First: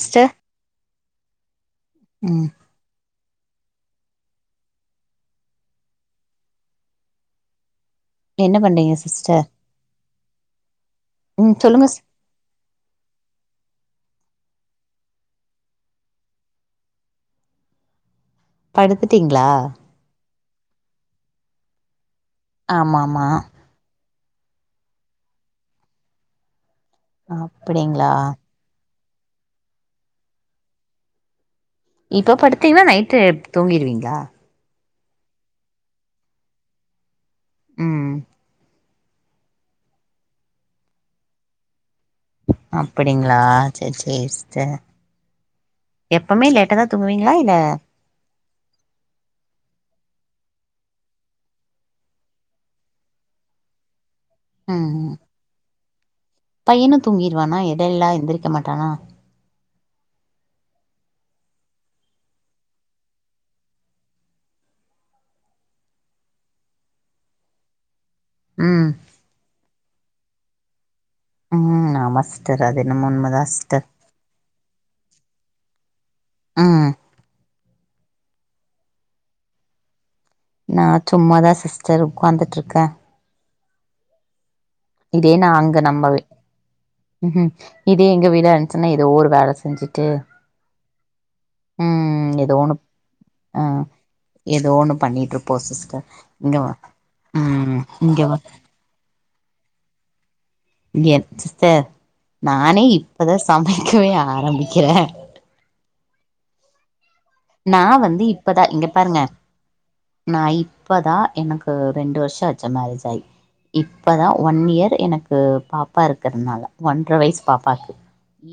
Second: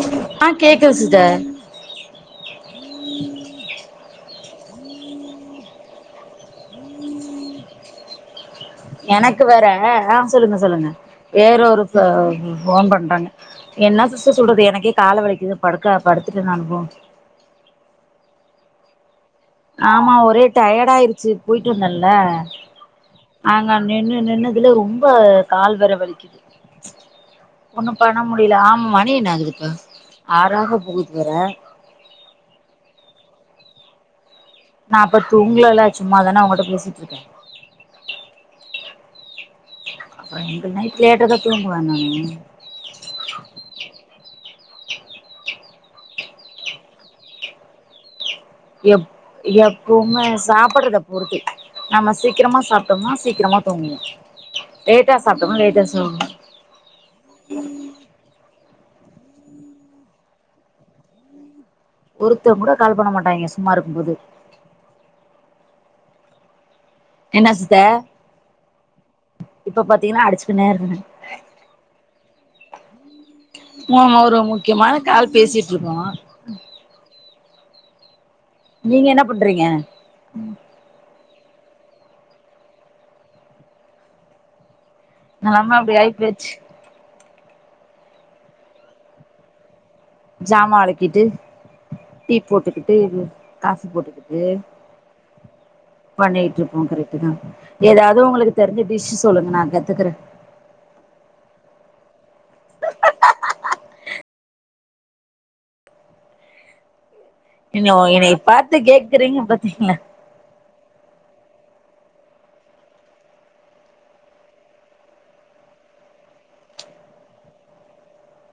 Sister ஆ கேக்குது sister ம் என்ன பண்றீங்க எனக்கு சிஸ்டர் வேற ஆ சொல்லுங்க சொல்லுங்க ம் வேற சொல்லுங்க ஒருத்த சிஸ் போன் பண்றாங்க என்னா சிஸ் டர் சொல்றது எனக்கே காலு வலிக்குது படுக்க படுத்துட்டேன் நானு போ படுத்து ஆமா ஒரே டயட் ஆயிச்சு போயிட்டு வந்தன் ல ஆமா ஆமா நாங்க நின்னு நின்னதுல ரொம்ப கால் வேர வலிக்குது ஒன்னும் அப்படிங்களா பண்ண முடியல ஆமா மணி என்ன ஆகுது இப்ப ஆறாக பேகுது வேற இப்ப படுத்தீங்கன்னா நைட்டு தூங்கிருவீங்களா நா அப்ப தூங்கிளல சும்மாதன உங்கள்ட பேசிட்டு இருக்கேன் ம் அப்ப எங்க நைட் லேட்டதா தூங்குவன் அப்டிங்களா சேர் சேஸ் சே எப்பமே லேட்ட தா தூங்குவீங்ளா இல்ல எப் எப்பவுமே சாப்புடுறத பொறுத்து நம்ம சீக்கிரமா சாப்டோம்மா சீக்கிரமா தூங்குவோம் லேட்டா சாப்புட்டமுனா லேட்டஸ் தோ பையனு தூங்கிருவானா எடல எல்லா எந்திரிருக்க மாட் டானா ஒருத்தவன் கூட கால் பண்ண மாட்டாங்கே சும்மா இருக்கும்போது என்ன சித்த ம் இப்ப பாத்தீங்கன்னா அடிச்சுகின்னே இருக்குங்க ம் ஆமா சிஸ்டர் அதே நம்ம ஒரு முக்கியமா கால் பேசிட்டு இருக்கோம் ம் நீங்க என்ன பண்றீங்க நான் சும்மாதான் சிஸ்டர் உட்காந்துட்டு இருக்கேன் இதே நான் நாலாம அங்க அப்டி ஆயி நம்பவே போச்சு ம்ம் இதே எங்க வீட இருந்துச்சுன்னா ஏதோ ஒரு வேலை செஞ்சுட் சாமான் வெளக்கிட்டு ம் டீ ஏதோ ஒன்னு போட்டுக்கிட்டு ஆ காபி போட்டுக்கிட்டு ஏதோ ஒண்ணு பண்ணிட்டு இருப்போ சிஸ்டர் இங்க பண்ணிட்டு இருப்போம் கரெக்ட் தான் ம் ஏதாவது இங்க உங்களுக்கு தெரிஞ்ச டிஷ் சொல்லுங்க நான் கத்துக்குறேன் ஏ சிஸ்டர் நானே இப்பதான் சமைக்கவே ஆரம்பிக்கிறேன் நீங்க என்னைய இப்பதா பார்த்து கேக்குறீங்க பாத்தீங்களா இப்போதான் எனக்கு ரெண்டு வருஷம் ஆச்சு மேரேஜ் ஆயி இப்போ தான் ஒன் இயர் எனக்கு பாப்பா இருக்கிறதுனால ஒன்றரை வயசு பாப்பாவுக்கு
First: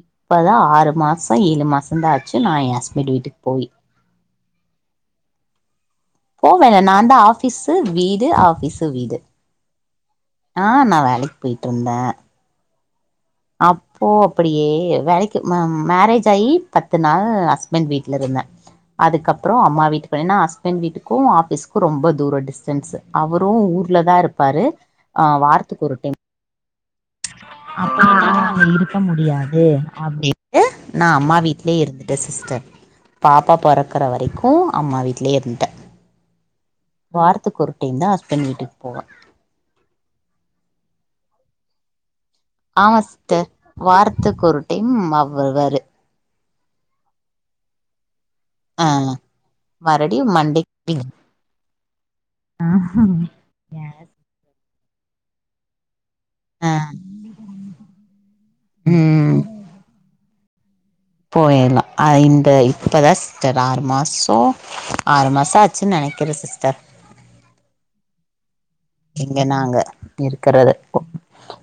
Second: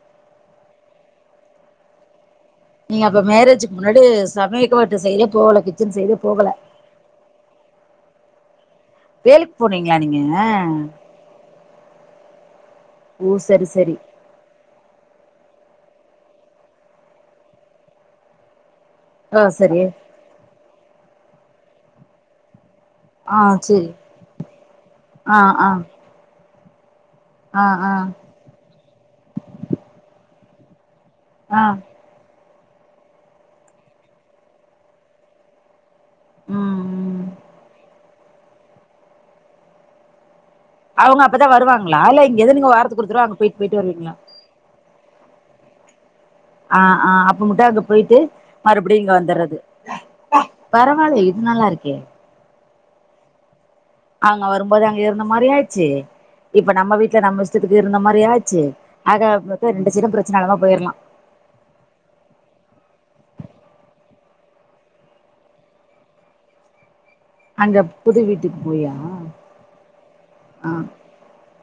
இப்போ தான் ஆறு மாதம் ஏழு மாசம் தான் ஆச் செ நான் என் நீங்க ஹஸ்பண்ட் அப்ப வீட்டுக் மேரேஜுக்கு முன்னாடி சமயக்கட்டு சைடே போவல போவேனே நான் தான் ஆபிஸு வீடு ஆஃபிஸ் வேலிக் போனீங் ஆ நான் வேலைக்கு போயிட் ருந்தேன் ஓ சரி சரி அப்போ அப்டியே வேலைக் கி ம மரேஜ் ஆயி பத்து நாள் ஹஸ்பண்ட் வீட்லருந்தேன் ஆ அதுக்கப்புறோம் சரி அம்மா வீட்டுக்கு இல்லனா ஹஸ்பண்ட வீட்டுக் க்கும் ஆபிஸ்க்கு ரொம்ப தூரம் டிஸ் டன்ஸ் ஆ அவரும் சேரி ஊர்ல தான் இருப்பாரு அ ஆ ஆ வாரத்துக்கு ஒரு டைம் ஆ இருக்க முடியாது அப்டின் ஏ நா அம்மா ஆ வீட்லே இருந்துட்டே சிஸ்டர் பாப்பா பொறக்கற வரைக்கு அம்மா வீட்யே இருந்ட்டே ம் ம் வார்த்துக் ஒரு டைம் தா தன் வீட்டுக் போவே அவுங்க அப்தா வருவாங்ளா இல்ல எத நீங்க வாரத்துக் கொருதடவ அங்க பேட்டு பேட்டு வருவீங்ளா ம் அவர் வருவாரு ஆ ஆ அப்ப முட்ட அங்க பேய்ட்டு ஆ மறுபடியு இங்க வந்துறது மறுபடியு ப்பா மண்டே பரவால்லயே இது நல்லாருக்கே [inaudible] அவுங்க வரும்போது அங்க இருந்த மாரி ஆய்ச்சு இப்ப ஆ நம்ம வீட்ல நம்ம இஷ்டத்துக்கு இருந்த மாரியு ஆச்சு ஆக ரெண்டு சைடு பிரச் சி நலமா போருலா போயிர்லா அ இந்த இப்பதா சிஸ்டர் ஆறு மாசோ ஆறு மாச ஆச்சுன் நெனக்குறே சிஸ்டர் அந்த புது வீட்டுக் இங்க நாங்க ஆ இருக்குறதுப்போ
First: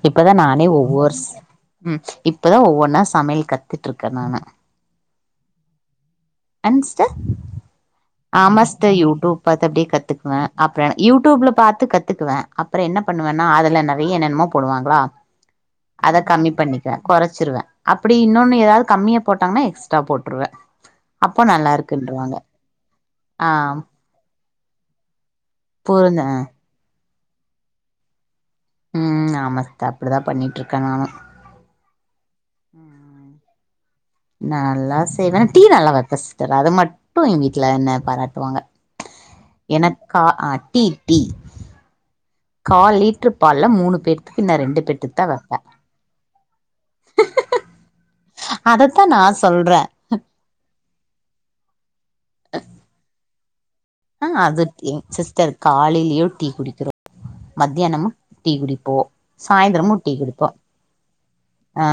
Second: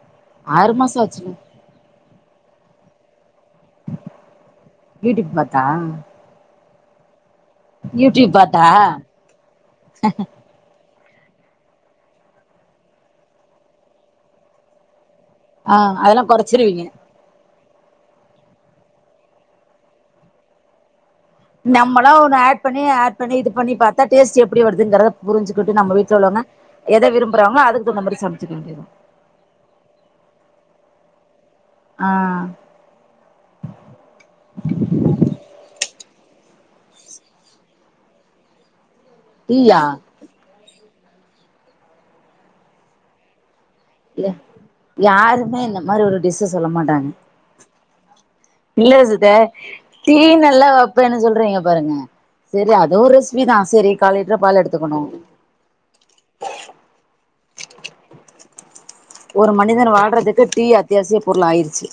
இப்பதா நானே ஆறு மாசோ ஒவ்வொர்ஸ் ஆச்சுல உம் இப்பதா ஒவொன்னா சமை வீட்டுக்கு பாத்தா என்ன சிஸ்டர் யூடியூப் ஆம பாத்தா சிஸடர் யூடூப் பாத்து அப்டி கத்துக்குவே ஆப் ப்பே யூடுப்ல பாத்து கத் த்துக்குவே அப்புறோ என்ன பண்ணுவேன்னா அதுல நெறய என்னென்னமோ போடுவாங்ளா ஆ அத அதெல்லா கம்மி கொறச்சிருவீங்க பண்ணிக்குவே கொறச்சுருவே அப்டி இன்னொன்னு ஏதாவது கம்மியா போட்டாங்கன்னா எக்ஸ்ட்ரா போட்ருவே நம்மளா ஒன்னு ஆட் பண்ணி ஆட் பண்ணி இது ஆ பண்ணி பாத்தா டேஸ்ட் எப். ப்டி வருதுங்கறத. புருஞ்சுக்கிட்டு நம்ம வீட்ல புரிஞ்ச உள்ளவங்க எதவிரும்பு. றாங்களோ அதுக்கு தகுந்த மாதிரி சம. உம் ஆமா சிஸ்டர் அப்டிதா பண்ணிட்டு இருக்கே நானு ஆ. உம். நல்லா செய்வே டீ நல்லா வப். கஸ்டர் அத மட்டு எங்க வீட்ல என்ன பாராட்டுவாங்க. டீயா எனக்கா ஆ டீ டீ. கால லீட்ற்று பால். இல்ல யாருமே இந்த மாரி ஒரு டிஸ்ஸ சொல்லமாட்டாங்க. இல்ல அதத்தா நா சிஸ்த சொல்றே டீ நல்லா வெப்பேன்னு சொல்றீங்க. பாருங்க சேரி அதோ ஓர் ரெசிபிதா. ஆ அது டீ சிஸ்டர் காலிலியோ டீ குடிக்கிறோ. மத்யானமு டீ குடி. ஒரு மனிதன் வாழ்றதுக்கு டீ அத்தியாசிய பொருள் ஆயிருச்சி.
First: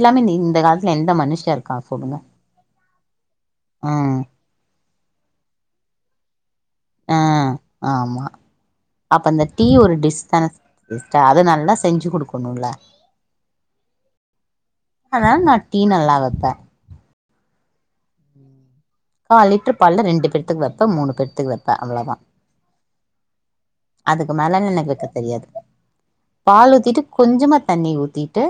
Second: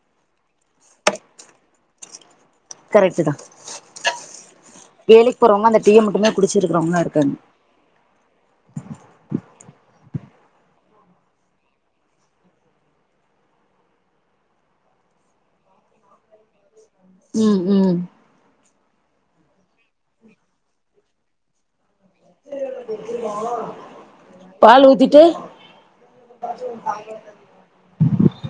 இல்லாமே நி இந்த காலத்துல எந்த மனுஷ இருக்கா சொல்லுங்க. கரெட்டுதா. ஆ. வேலைக்கு போறவுங்க அந்த டீய மட்டுமே. குடிச்சிருக்கிறவங்களா ஆ இருக்காங்க ஆமா அப்ப இந்த டீ ஒரு டிஸ் தான சிஸ்டர் அது நல்லா செஞ்சி குடுக்கணு இல்ல அனால நா டீ நல்லா வெப்பே. ம் ம். கால் லிட்டரு பால்ல ரெண்டு பேத்துக்கு வைப்ப மூணு பேத்துக்கு வைப்ப அவ்ளோதா. [unintelligible] அதுக்கு மேலனனக் பால் வைக்க ஊத்திட்டு தெரியாது பால் ஊத்திட்டு கொஞ்சமா தண்ணி ஊத்திட்டு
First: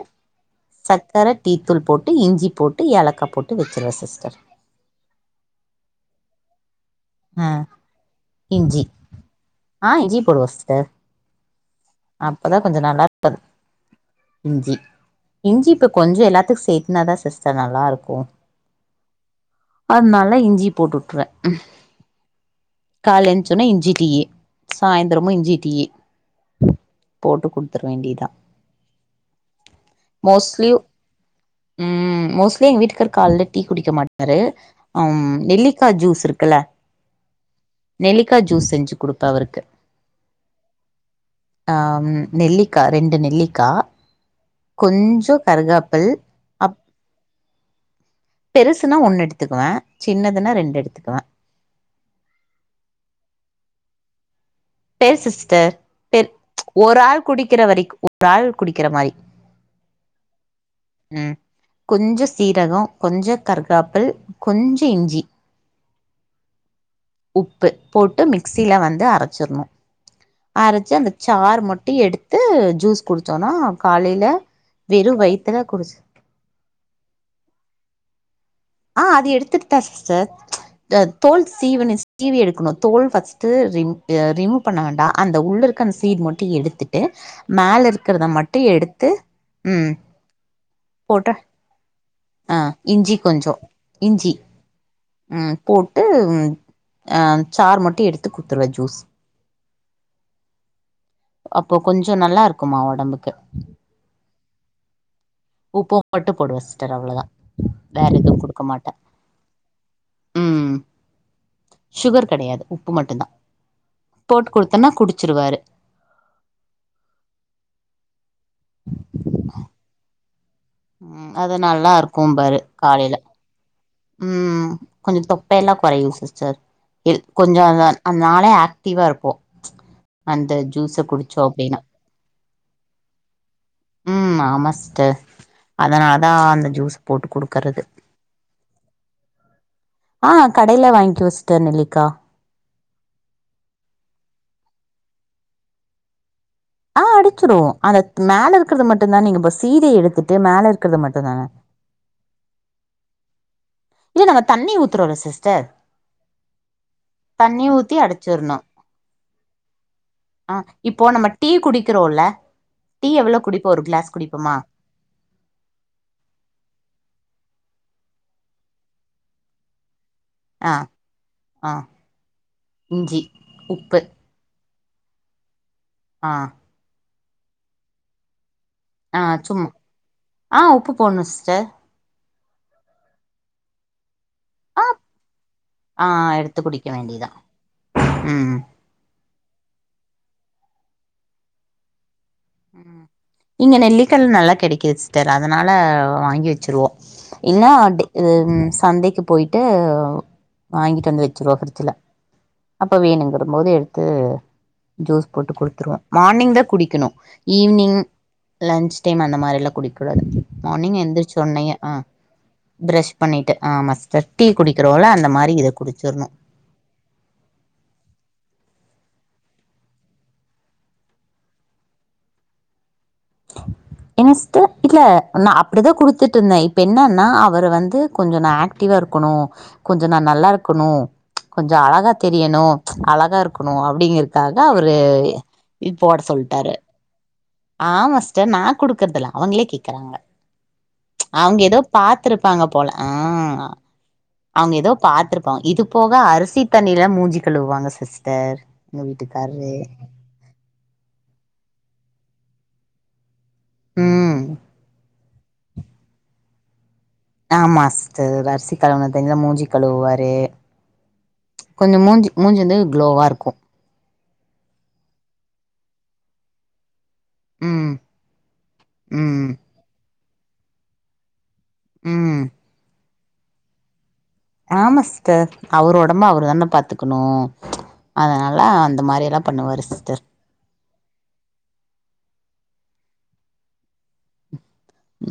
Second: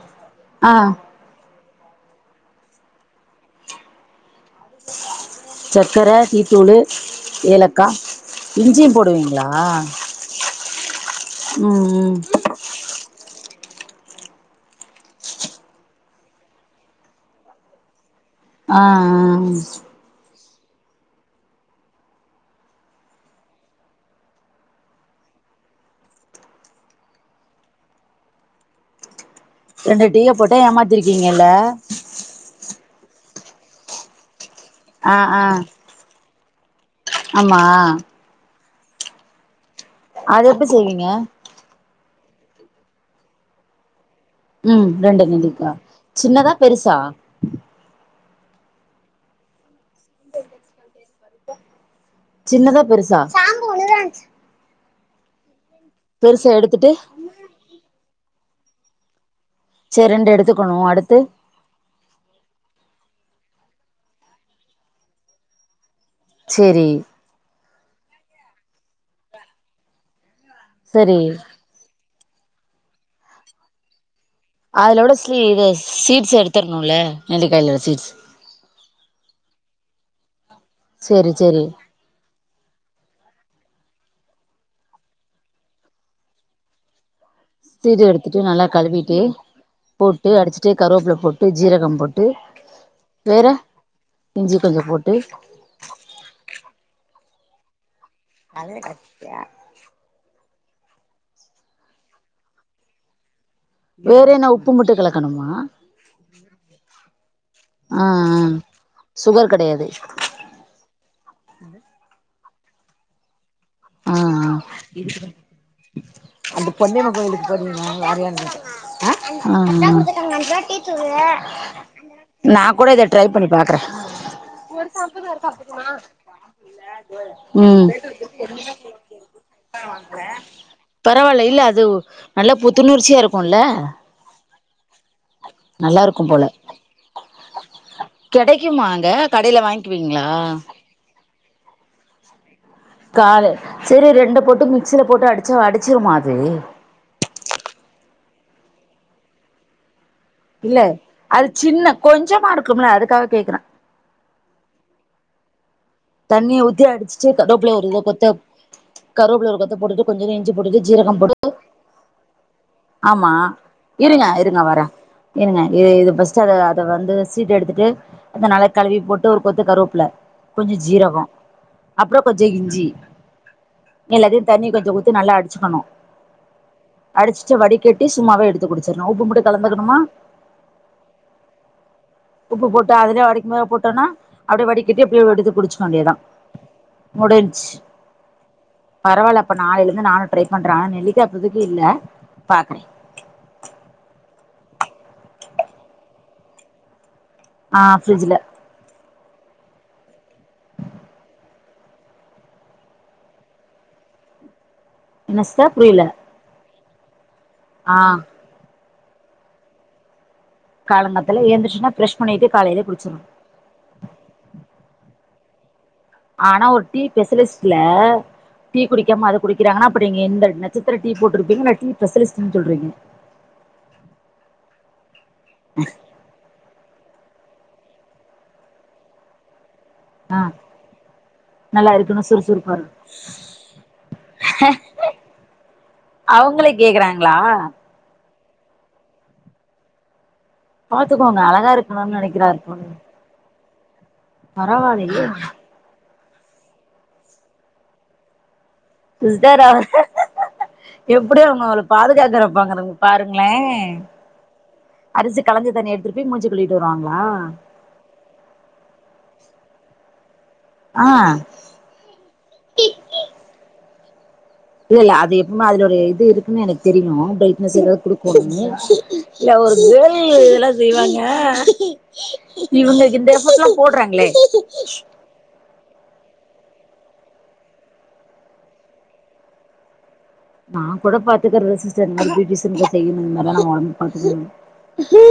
ஆ சக்கர டீ. த்தூள் போட்டு இஞ்சி போட்டு ஏலக்க போட்டு வச்சிருவே சிஸ்டர். சர்க்கர டீத்தூளு. ஆ ஏலக்கா இஞ்சி இஞ்சியு போடுவீங்களா ஆ இஞ்சி போடுவோ சிஸ்டர் ம் ம். அப்பதா கொஞ்சோ நல்லா இஞ்சி இஞ்சி இப்ப கொஞ்சோ எல்லாத்துக்கு சேத்தனாதா சிஸ்டர் நல்லாருக்கு. ஆ போட்டுட்ருவே ம். காலென்ச்சுன்னா இஞ்சி டீயி சாயந்திரமு இஞ்சி டீயி போட்டு குடுத்தர வேண்டியதா ரெண்டு டீய போட்டே மோஸ்ட்லி ஏமாத்திருக்கீங்கல்ல ம் மோஸ்ட்லி எங்க வீட்டுக்கார் கால்ல டீ குடிக்கமாட்டாரு ஆ அம் ஆ நெல்லிக்கா ஜூஸ் இருக் க்கல ஆமா நெலிக்கா ஜூஸ் செஞ் கொடுத்தா அவருக்கு அது எப்டி செய்வீங்க ஆ நெல்லிக்கா ரெண்டு நெல்லிக்கா உம் ரெண்டு கொஞ்சோ நெல்லிக்கா கருகாப்பிள் சின்னதா அப் பெருசா பெருசுனா ஒன்னு எடுத்துக்குவே சின்னதுனா ரெண்டு எடுத்துக்குவே சின்னதா பெருசா பெருசு சிஸ்டர் பெருசா எடுத்துட்டு ஒரு ஆள் குடிக்கிற வரைக்கு ஒரு ஆள் குடிக்கிற மாரி செரி ரெண்டு எடுத்துக்க உம் கொஞ்சோ சீரகோ கொஞ்சோ கர்காப்பிள் கொஞ்சோ இஞ்சி சேரி உப்பு போட்டு மிக்சியில வந்து அரச்சிரணு அரச்சு அந்த சரி சார் மட்டு எடுத்து த்து ஜூஸ் குடிச்சோனா காலேல அதுலோட ஸ்லீய் சீ்ட்ஸ் எடுத்துரணுல்ல நெல்லிக்காய்ல உள்ள சீட்ஸ் ஆ அது எடுத்துட்டு தா சிஸ்டர் சேரி தோல் சேரி சீவ சீவி எடுக்கணு தோல் ரிமூவ் பண்ண வேண்டா அந்த உள்ள இருக்க அ சீட் மட்டு எடுத்துட்டு மேல சீடு இருக்கிறத எடுத்துட்டு மட்டு நல்லா எடுத்து கழுவிட்டு ம் போட்டு அடுச்சுட்டு கருவேப்ல போட்டு ஜீரகம் போட்டு ஆ இஞ்சி வேற கொஞ்சோ இஞ்சி கொஞ்சோ போட்டு உம் போட்டு ஆ சாரு மட்டு எடுத்து குடுத்துருவே அதுல ஜூஸ் கட்சியா அப்போ கொஞ்சோ நல்லா இருக்குமா ஒடம்புக்கு வேற என்ன உப்பு மட்டு கலக்கணுமா உப்பு மட்டு போடுவே சிஸ்டர் அவ்ளோதா வேற எதுவு ஆஹ்ஹ் குடுக்க மாட்டே சுகர் கெடயாது ம் சுகர் கெடையாது உப்பு மட்டு தா ஆ அந்த பொன்னியம்மா கோவிலுக்கு போனீங்களா [unintelligible] அ ஆ ஆ சங்க ம் சார் அது நல்லா இருக்கும்பாரு நா கூட இத காலைல ட்ரை பண்ணி பாக்குறே ம் கொஞ்ச தொப்ப எல்லா கொறையு சிஸ்டர் ல் கொஞ்ச அனான் அந்நாலே ஜூஸ குடிச்சோ பரவாயில்ல இல்ல அப்டின்னா அது நல்ல புத்துணர்ச்சியா இருக்குல்ல ம் ஆமா சிஸ்டர் நல்லா அதனாலதா இருக்கும் போல அந்த ஜூஸ் போட்டு குடுக்கறது க்கியுமாங்க கடையில வாங்கிக்குவீங்களா த்த நெல்லிக்கா காலே சேரி ரெண்டு பொட்டு மிக்சில போட்டு அடிச்சா அடிச்சிரமாது ஆ அடிச்சிருவோ அந்த மேல இருக்கறத மட்டுதா நீங்க சீதை எடுத்து இல்ல அது சின்ன கொஞ்சமா இருக்கும்லா அதுக்காக கேக்குறே இல்ல நாங்க தண்ணி ஊத்துறோல்ல சிஸ்டர் தண்ணிய ஊத்தி அடிச்சிட்டு தண்ணி கருவேப்பிள்ளை ஒரு ஊத்தி இத கொத்த அடிச்சிர்ணு கருவேப்பிள்ளை ஒரு கொத்த போட்டுட்டு கொஞ்சோ இஞ்சி ஆ போட்டுட்டு இப்போ ஜீரகம் நம்ம போட்டு டீ குடிக்கிறோல்ல டீ ஆமா எவ்ளோ குடிப்போ ஒரு கிளாஸ் இருங்க குடிப்போமா இருங்க வர இருங்க இ இது பஸ்ட் அத அத வந்து சி இது எடுத்துட்டு அந்த நல்ல கழுவி போட்டு ஒரு கொத்த கருவேப்புல கொஞ்ச ஆ ஜீரகோ ஆ அப்புறோ கொஞ்சோ இஞ்சி உப்பு எல்லாத்தையு தண்ணி கொஞ் இத குத்து நல்லா அடிச்சக்கணு ஆ அடிச் ச்சி வடி கட்டி சும்மாவே எடுத் ஆ சும்மா ஆ உப்பு போணு சிஸ்டர் உப்பு போட்டு அதிலியு கடிக்குமோ போட்டன்னா அப்பிடியே ஆ வடிக்கிட்டி அப்பிடி எடுத்து குடிச்சிக்க ஆ வேண்டியதா எடுத்து குடிக்க வேண்டியதா முடிஞ்ச்சி ம் பரவாயில்ல இப்ப நாலைலந்து நானு ட்ரை பண்றே நெல்லிக்கா இப்பதுக்கு இல்ல பாக்குறே ம் இங்க நெல்லிக்கால் நல்லா கெடைக் கி சிஸ்டர் அதனால வாங்கி வச்சிருவோ இன்னோ ஆ டே இது ஃப்ரிட்ஜ்ல சந்தைக்கு போயி ம்ம் வாங்கிட்டு வந்து வச்சருவோம் பபிரிட்ஜ் ல அப்ப வேணுங்கிற போது எடுத்து ஜூஸ் என்ன போட்டு சிஸ்டர் கொடுத்துருவோம் புரியல மார்னிங் தான் குடி கணும் ஆ ஈவி்னிங் லன்ச் டைம் அந்த மாரிலாம் குடிக்க கூடாது மார்னிங் எந்திரிச்சு காலங்காத்தால உன்னேயே ஏந்திரிச்சுன்னா ஆஹ் பிரஷ் பண்ணிட்டு காலையில ப்ரஷ் குடிச்சிடனு பண்ணிட்டு ஆமா சிஸ்டர் டீ குடி வோம்ல அந்த மாதிரி இதை கொடுத்து ஆனா ஒரு டீ ஸ்பெஷலிஸ்ட்ல குடிக்காம அதை குடிக்கிறாங்கன்னா அப்ப நீங்க எந்த லட்சணதுலா டீ போட்டு இருப்பீங்க டீபெஸலிஸ்டுனு சொல்றீங்க என்ன சிஸ்டர் இல்ல ஆனா அப்படிதான் கொடுத்துட்டு இருந்தேன் இப்ப என்னனா அவர் வந்து கொஞ்சம் நான்ஆக்டிவா இருக்கணும் கொஞ்சம் நான் ஆ நல்லா இருக்கணும் கொஞ்சம் நல்லா அழகா இருக்கணு தெரியணும் சுறுசுறுப்பா இருக்கணு அழகா இருக்கணும் அப்படிங்கறக்காக அவரு இது போட அவங்களே சொல்லிட்டாரு கேக்குறாங்களா ஆமா நான் குடுக்குறதல அவங்களே கேக்குறாங்க பாத்துக்கோங்க அவுங்க அழகா ஏதோ இருக்கணும்னு நெனைக்கிறாரு பார்த்திருப்பாங்க போல ஆஹ் அவுங்க ஏதோ பரவாயில்லையே பாத்திருப்பாங்க இது போக அரு அரிசி தண்ணில எல்லாம் மூஞ்சி கழுவாங்க சிஸ்டர் எங்க சிஸ்டர் வீட்டுக்காரரு எப்டி அவுங்க அவளை பாதுகாக்குற ங்கங்க பாருங்க ங்களே ம் அரிசி கலஞ்ச தண்ணி எடுத்துட்டு போய் மூஞ்சி கழுவிட்டு வரணும் ஆமா சிஸ்டர் அரிசிக் கழுவுனா தண்ணிமூஞ்சி கழுவுவாரு ஆ கொஞ்சம் மூஞ்சு மூஞ்சது கு்ளோவா இருக்கும் இல்ல இல்ல அது எப்பவுமைஅதுல ஒரு இது இருக்குன்னு எனக்கு தெரியும் பிரைட்னஸ் ம் எதோ குடுக்கும்னு இல்ல ம் ஒரு கேர்ள் இதெல்லாம் செய்வாங்க ம் இவுங்க இந்த எபக்டுலாம் போடுறாங்களே ஆமா சிஸ்டர் அவரு உடம்பு அவர் தானே பாத்துக்கணும் அதனால அந்த மாரி எல்லாம் பண்ணுவாரு சிஸ்டர் நான் கூட பாத்துக்குறது சிஸ்டர் இந்த மாதிரி பியூட்டிசன் கோர்ஸ் செய்யணும் இந்த மாதிரி நான் உடம்பு பாத்துக்கிறேன்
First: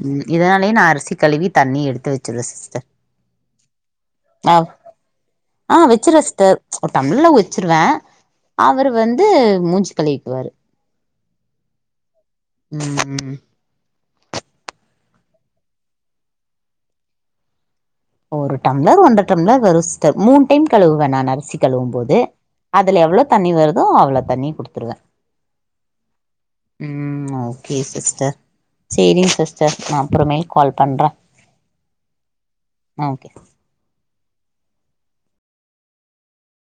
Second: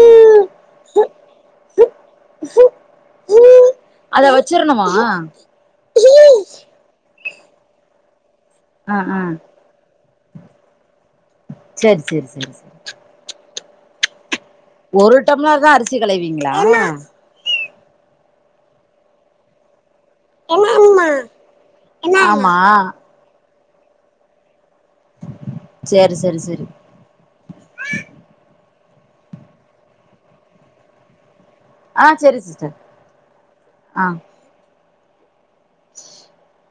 ம் இதுனாலயே நா அரிசி கழுவி தண்ணி எடுத்து வச்சிருவ சிஸ்டர் அத ஆ வச்சிரணுமா ஆ வச்சிருவ சிஸ்டர் ஒரு டம்ளல வச்சிருவே அவரு ஆ ஆ வந்து மூஞ்சி கழுவிக்குவாரு சேரி சேரி சேரி சேரி ம் ஒரு டம்ளர் தா அரிசி களைவீங்ளா? ஒரு டம்ளர் ஒன்ற டம்ளர் வரு மூன் டைம் என்ன கழுவுவே அனிமா நான் அரிசி கழுவும் போது ஆமா அதுல எவ்ளொ தண்ணி வரு மோ அவ்ள தண்ணி குடுத் துருவே சேரி சேரி சேரி ம் ஓகே சிஸ்டர் சேரிங் சிஸ்டர் நா அப்றமே கால் பண்றே ஆ செரி சிஸ் டர் ஓகே ஆ [inaudible]